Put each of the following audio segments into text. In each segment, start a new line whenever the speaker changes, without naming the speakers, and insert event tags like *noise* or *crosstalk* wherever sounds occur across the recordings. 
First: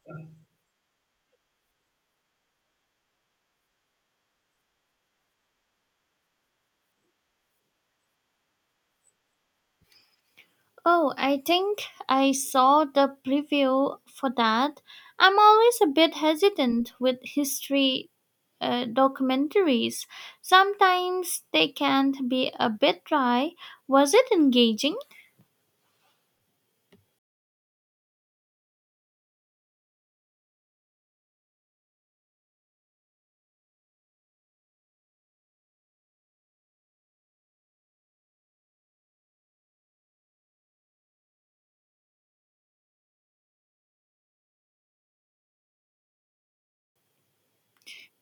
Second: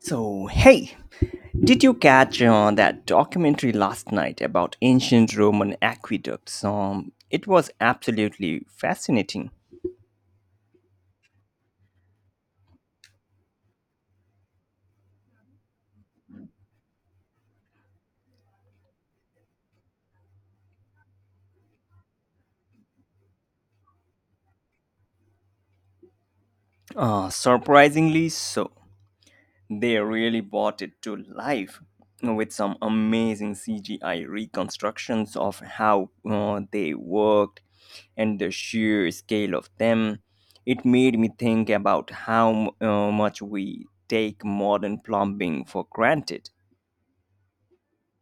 So, hey, did you catch that documentary last night about ancient Roman aqueducts? It was absolutely fascinating.
Oh, I think I saw the preview for that. I'm always a bit hesitant with history documentaries. Sometimes they can be a bit dry. Was it engaging?
Surprisingly so. They really brought it to life with some amazing CGI reconstructions of how they worked and the sheer scale of them. It made me think about how much we take modern plumbing for granted.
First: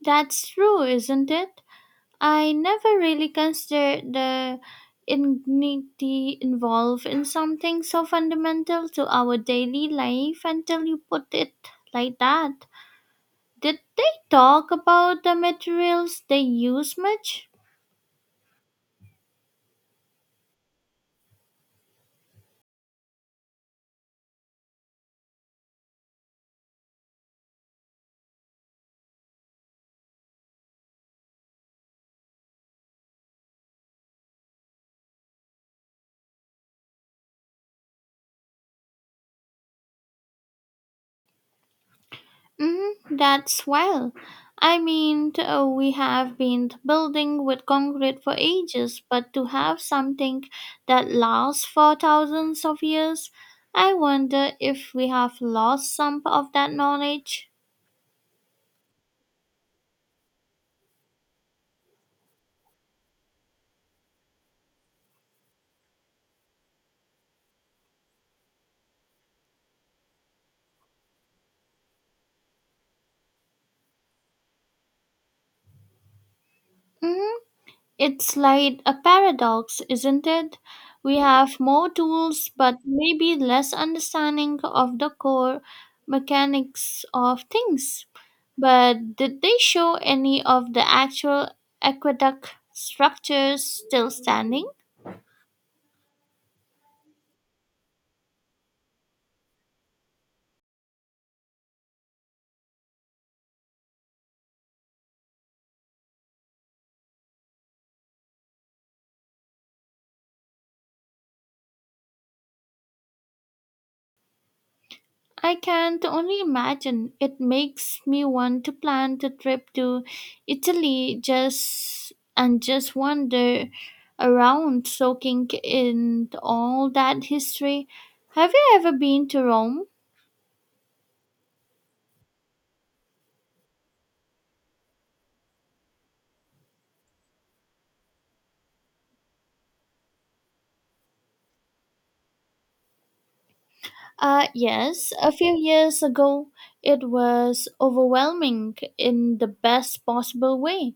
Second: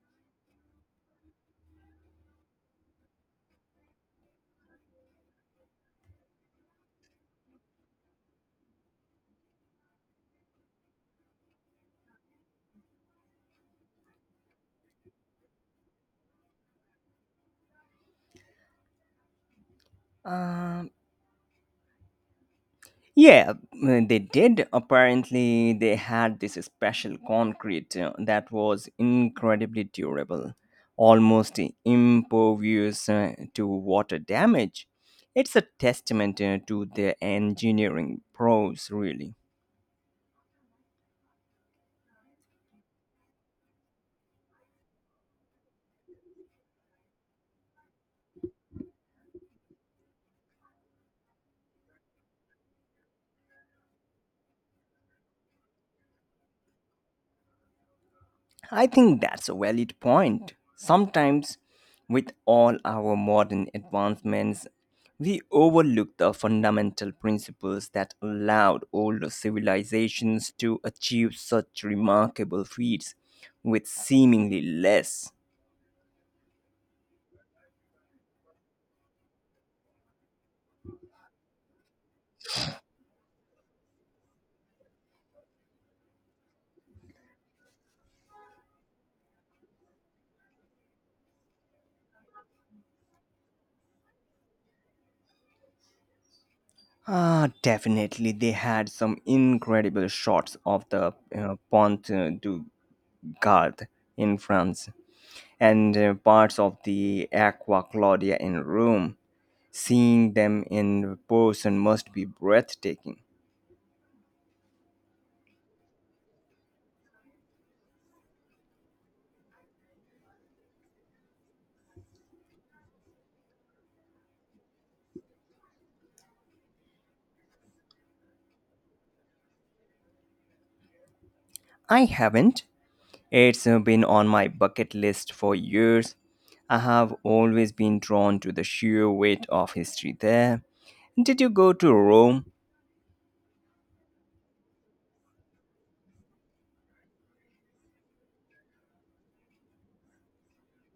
That's true, isn't it? I never really considered the indignity involved in something so fundamental to our daily life until you put it like that. Did they talk about the materials they use much?
Um, Yeah, mm, they did. Apparently, they had this special concrete that was incredibly durable, almost impervious to water damage. It's a testament to their engineering pros, really.
Mm, that's well. I mean, we have been building with concrete for ages, but to have something that lasts for thousands of years, I wonder if we have lost some of that knowledge.
I think that's a valid point. Sometimes, with all our modern advancements, we overlook the fundamental principles that allowed older civilizations to achieve such remarkable feats with seemingly less.
Hmm. It's like a paradox, isn't it? We have more tools, but maybe less understanding of the core mechanics of things. But did they show any of the actual aqueduct structures still standing?
Ah, definitely, they had some incredible shots of the Pont du Gard in France and parts of the Aqua Claudia in Rome. Seeing them in person must be breathtaking.
I can't only imagine. It makes me want to plan a trip to Italy just and just wander around soaking in all that history. Have you ever been to Rome?
I haven't. It's been on my bucket list for years. I have always been drawn to the sheer weight of history there. Did you go to Rome?
Yes, a few years ago it was overwhelming in the best possible way.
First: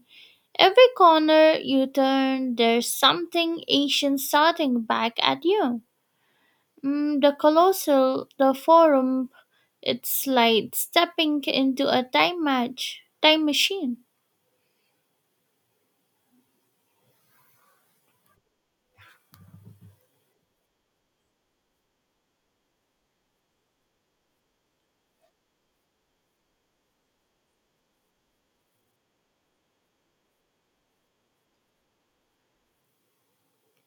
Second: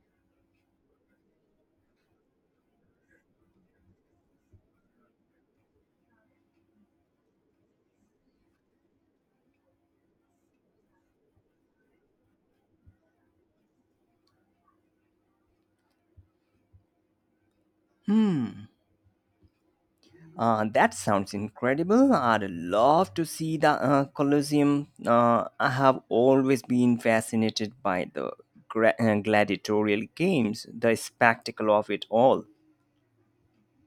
Every corner you turn, there's something ancient starting back at you. Mm, the Colossal, the Forum. It's like stepping into a time machine.
Hmm. That sounds incredible. I'd love to see the Colosseum. I have always been fascinated by the gladiatorial games, the spectacle of it all.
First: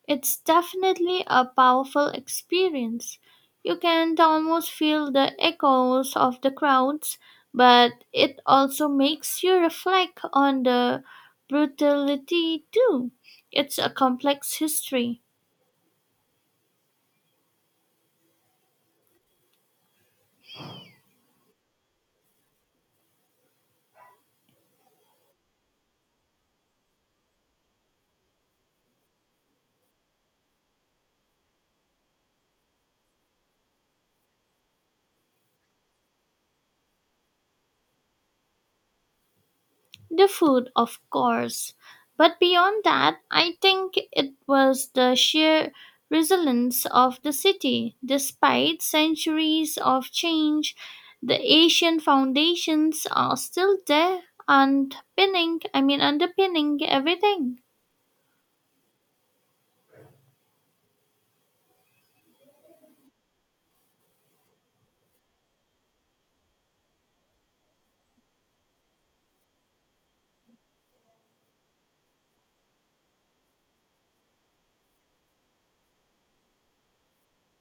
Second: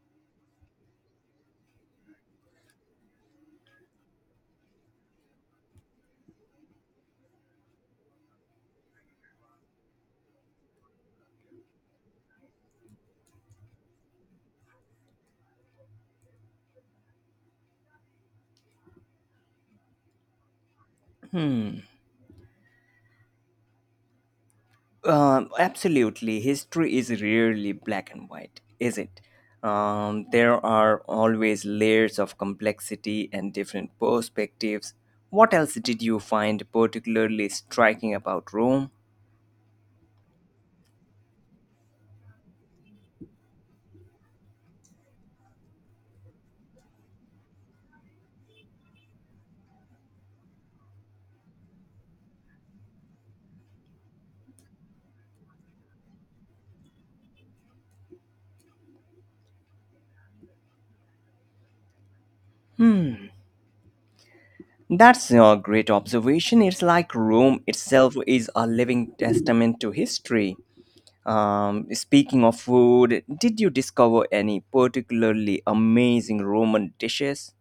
It's definitely a powerful experience. You can almost feel the echoes of the crowds, but it also makes you reflect on the brutality too. It's a complex history.
Hmm. Absolutely. History is rarely black and white, is it? There are always layers of complexity and different perspectives. What else did you find particularly striking about Rome?
The food, of course. But beyond that, I think it was the sheer resilience of the city. Despite centuries of change, the ancient foundations are still there underpinning, I mean underpinning everything.
Hmm. That's a great observation. It's like Rome itself is a living testament to history. Speaking of food, did you discover any particularly amazing Roman dishes?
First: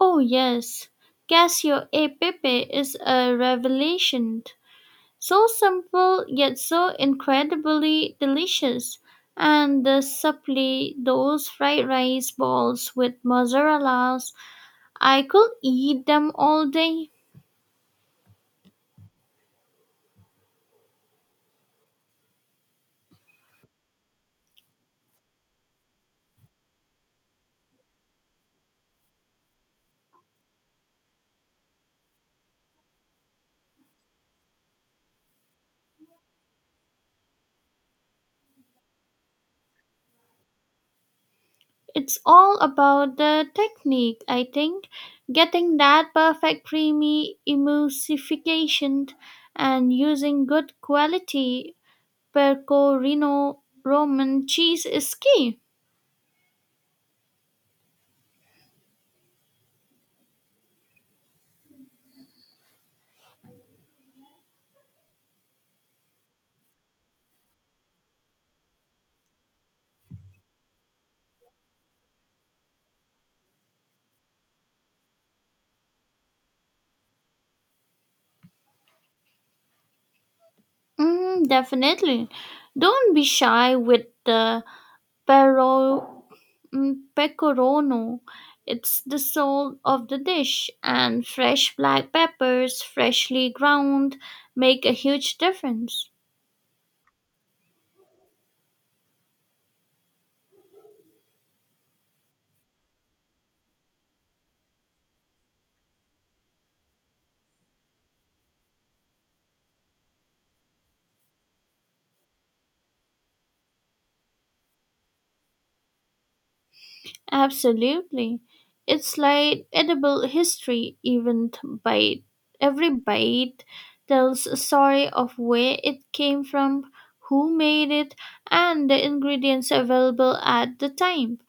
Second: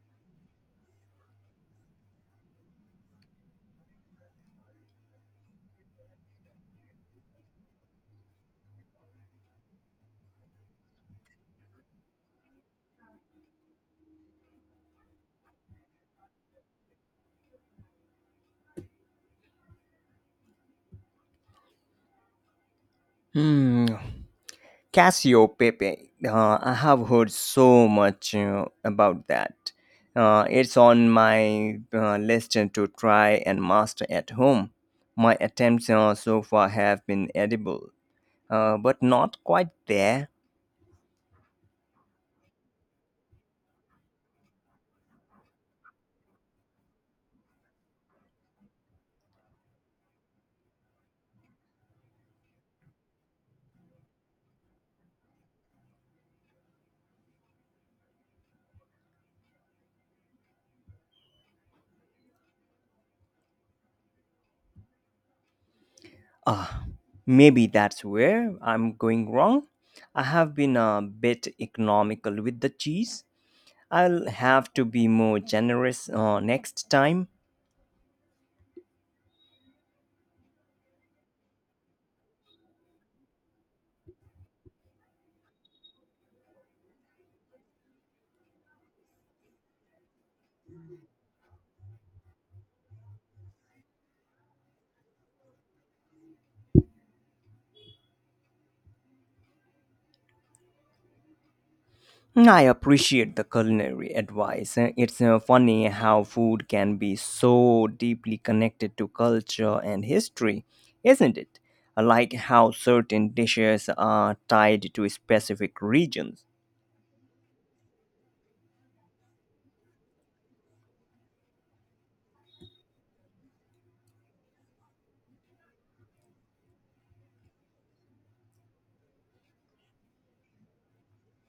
Oh yes, Casio e Pepe is a revelation. So simple yet so incredibly delicious. And the supply, those fried rice balls with mozzarella's, I could eat them all day.
Hmm, Cassio Pepe. I have heard so much about that. It's on my list to try and master at home. My attempts so far have been edible, but not quite there.
It's all about the technique, I think. Getting that perfect creamy emulsification and using good quality pecorino Roman cheese is key.
Ah, maybe that's where I'm going wrong. I have been a bit economical with the cheese. I'll have to be more generous next time.
Mm, definitely. Don't be shy with the pero pecorino. It's the soul of the dish, and fresh black peppers, freshly ground, make a huge difference.
I appreciate the culinary advice. It's funny how food can be so deeply connected to culture and history, isn't it? Like how certain dishes are tied to specific regions.
Absolutely. It's like edible history, even t- bite. Every bite tells a story of where it came from, who made it, and the ingredients available at the time.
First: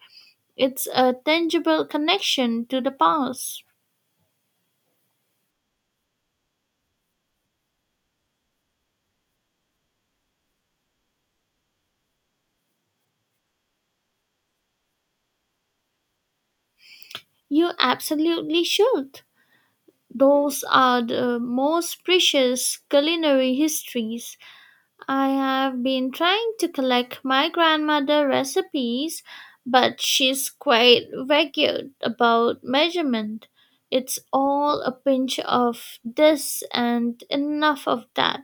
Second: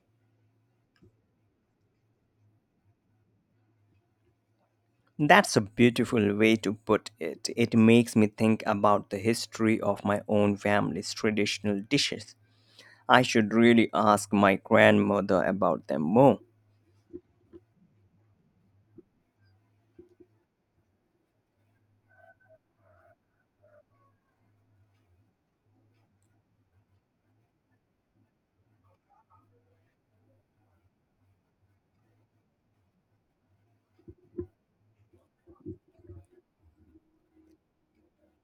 It's a tangible connection to the past.
That's a beautiful way to put it. It makes me think about the history of my own family's traditional dishes. I should really ask my grandmother about them more.
You absolutely should. Those are the most precious culinary histories. I have been trying to collect my grandmother recipes, but she's quite vague about measurement. It's all a pinch of this and enough of that.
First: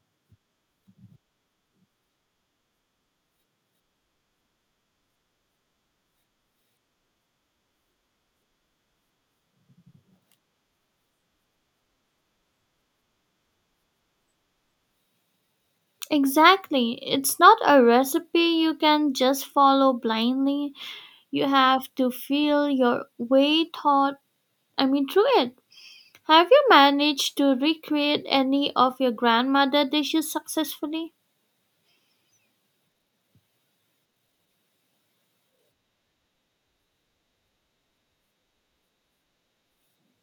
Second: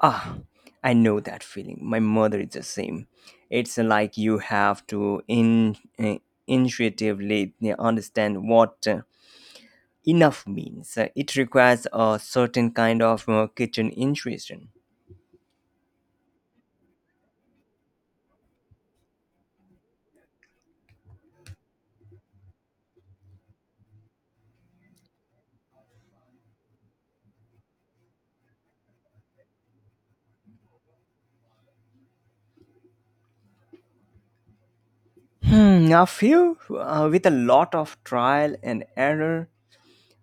Ah, I know that feeling. My mother is the same. It's like you have to intuitively yeah, understand what enough means. It requires a certain kind of kitchen intuition.
Exactly. It's not a recipe you can just follow blindly. You have to feel your way thought I mean through it. Have you managed to recreate any of your grandmother dishes successfully?
Hmm, a few with a lot of trial and error,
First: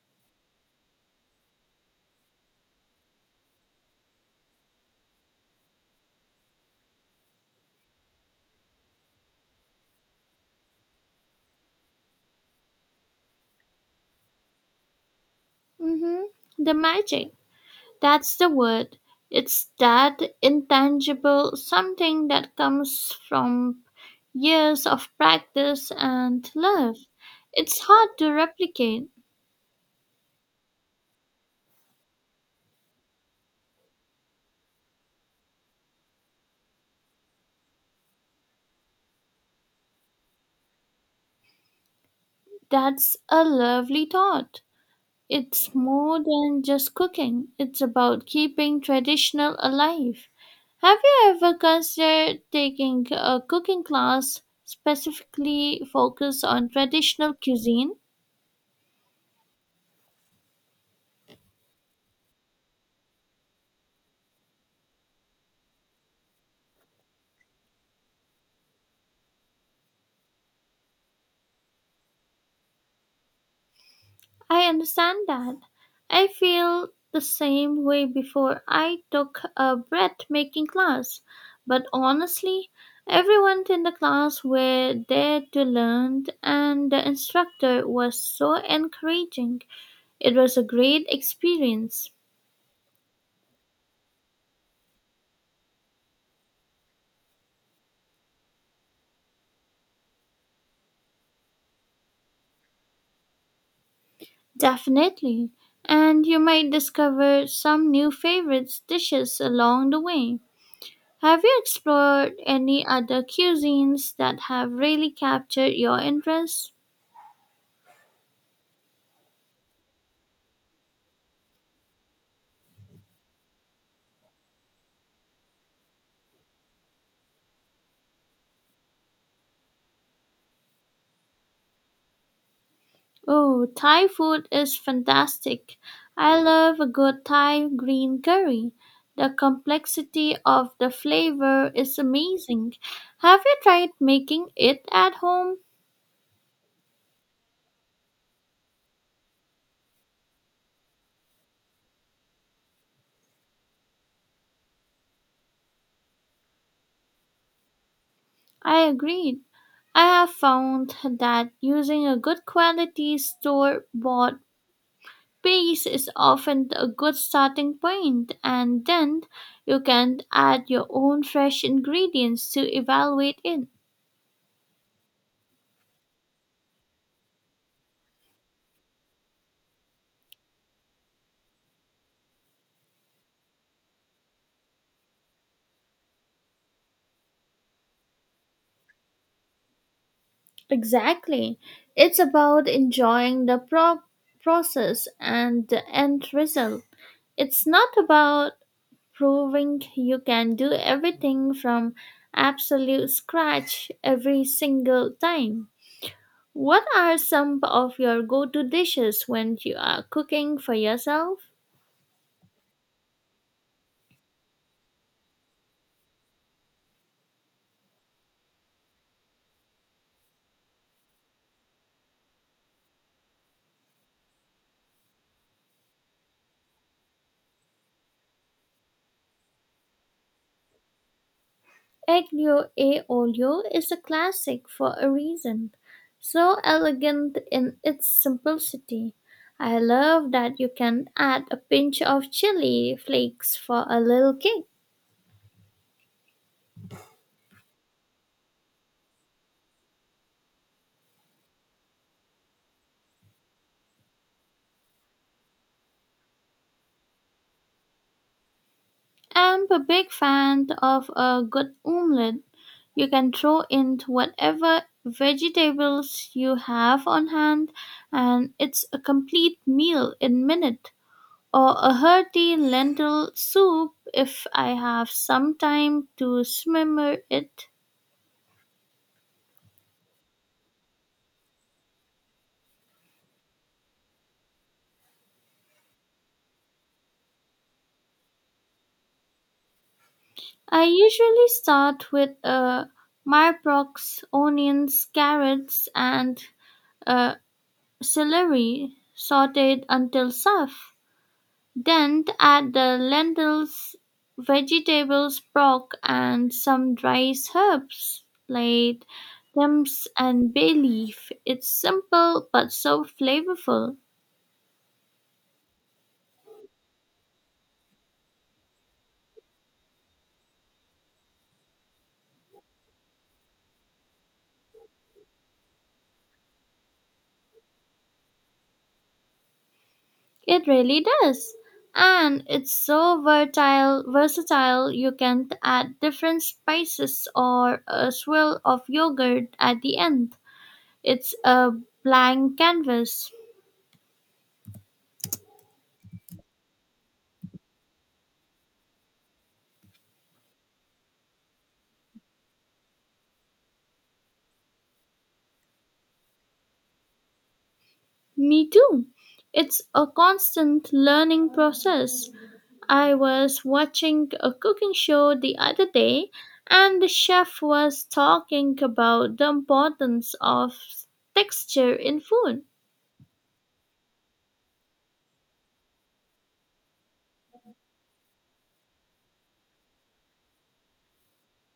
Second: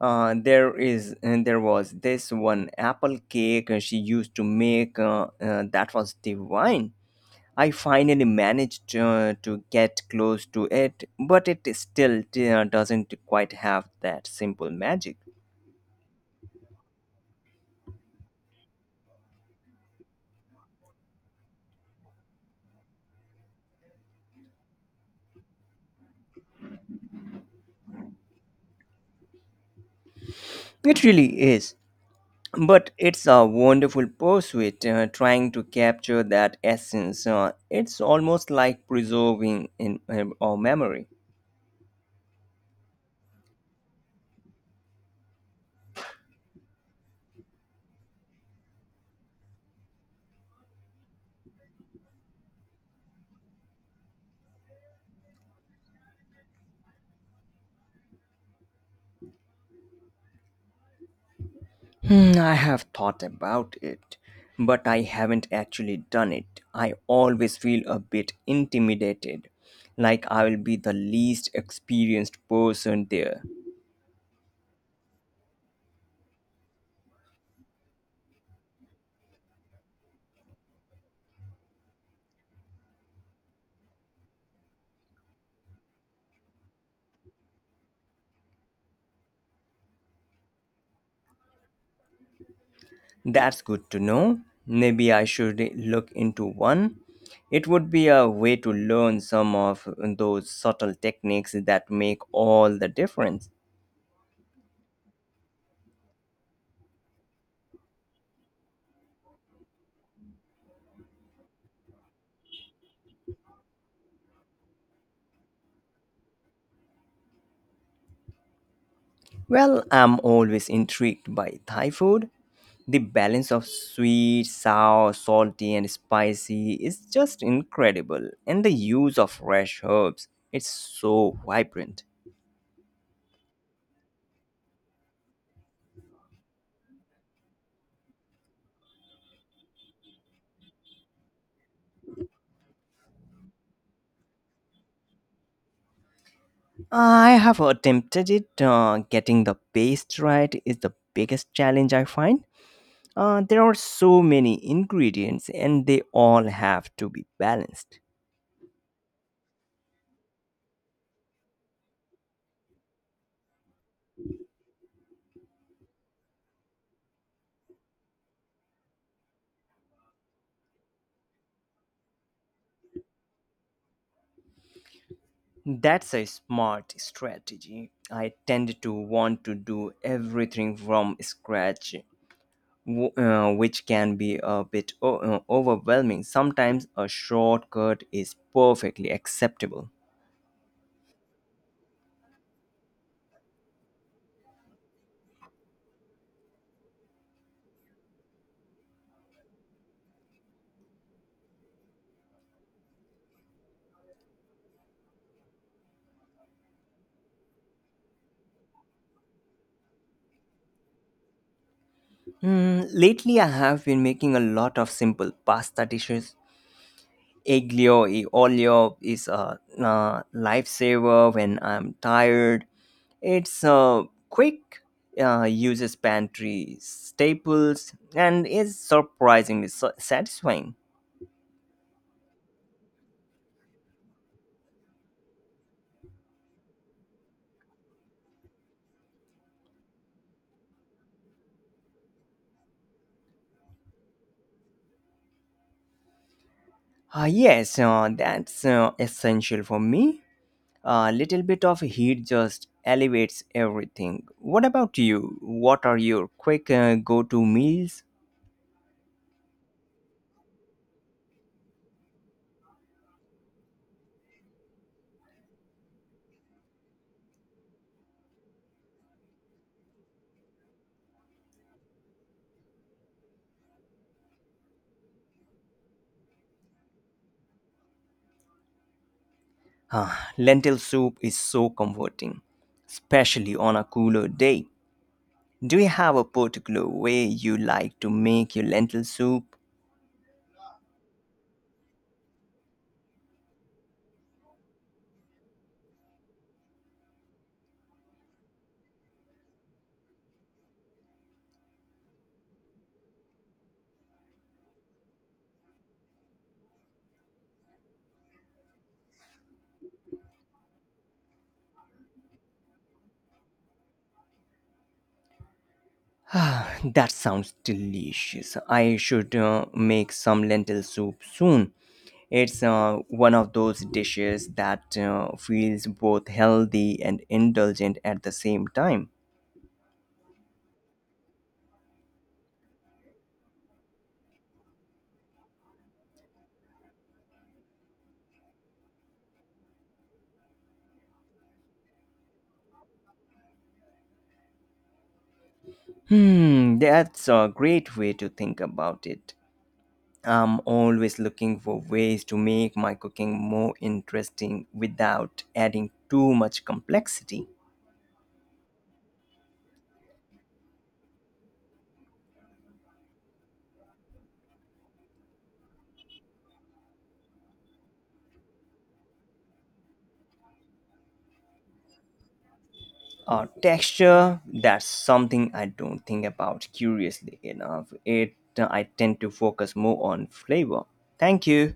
there is and there was this one apple cake she used to make that was divine. I finally managed to get close to it, but it still doesn't quite have that simple magic.
Mm-hmm. The magic. That's the word. It's that intangible something that comes from years of practice and love. It's hard to replicate.
It really is, but it's a wonderful pursuit, trying to capture that essence. It's almost like preserving in our memory.
That's a lovely thought. It's more than just cooking, it's about keeping traditional alive. Have you ever considered taking a cooking class specifically focused on traditional cuisine?
Hmm, I have thought about it, but I haven't actually done it. I always feel a bit intimidated, like I will be the least experienced person there.
I understand that. I feel the same way before I took a bread making class, but honestly, everyone in the class were there to learn and the instructor was so encouraging. It was a great experience,
That's good to know. Maybe I should look into one. It would be a way to learn some of those subtle techniques that make all the difference.
definitely, and you might discover some new favorites dishes along the way. Have you explored any other cuisines that have really captured your interest?
Well, I'm always intrigued by Thai food. The balance of sweet, sour, salty, and spicy is just incredible, and the use of fresh herbs, it's so vibrant.
Oh, Thai food is fantastic. I love a good Thai green curry. The complexity of the flavor is amazing. Have you tried making it at home?
I have attempted it. Getting the paste right is the biggest challenge I find. There are so many ingredients, and they all have to be balanced.
I agreed. I have found that using a good quality store bought base is often a good starting point, and then you can add your own fresh ingredients to evaluate it.
That's a smart strategy. I tend to want to do everything from scratch, which can be a bit overwhelming. Sometimes a shortcut is perfectly acceptable.
Exactly. It's about enjoying the process and the end result. It's not about proving you can do everything from absolute scratch every single time. What are some of your go-to dishes when you are cooking for yourself?
Mm, lately, I have been making a lot of simple pasta dishes. Aglio e olio is a lifesaver when I'm tired. It's a quick, uses pantry staples, and is surprisingly satisfying.
Aglio e olio is a classic for a reason. So elegant in its simplicity. I love that you can add a pinch of chili flakes for a little kick.
Yes, that's essential for me. A little bit of heat just elevates everything. What about you? What are your quick go to meals?
I'm a big fan of a good omelette. You can throw in whatever vegetables you have on hand, and it's a complete meal in minutes, or a hearty lentil soup if I have some time to simmer it.
Lentil soup is so comforting, especially on a cooler day. Do you have a particular way you like to make your lentil soup?
I usually start with a mirepoix, onions, carrots, and uh, celery sauteed until soft. Then add the lentils, vegetables, broth, and some dried herbs like thyme and bay leaf. It's simple but so flavorful.
*sighs* Ah, that sounds delicious. I should make some lentil soup soon. It's one of those dishes that feels both healthy and indulgent at the same time.
It really does. And it's so versatile you can t- add different spices or a swirl of yogurt at the end. It's a blank canvas.
Hmm, that's a great way to think about it. I'm always looking for ways to make my cooking more interesting without adding too much complexity.
Me too. It's a constant learning process. I was watching a cooking show the other day and the chef was talking about the importance of texture in food
Texture, that's something I don't think about curiously enough. It I tend to focus more on flavor. Thank you.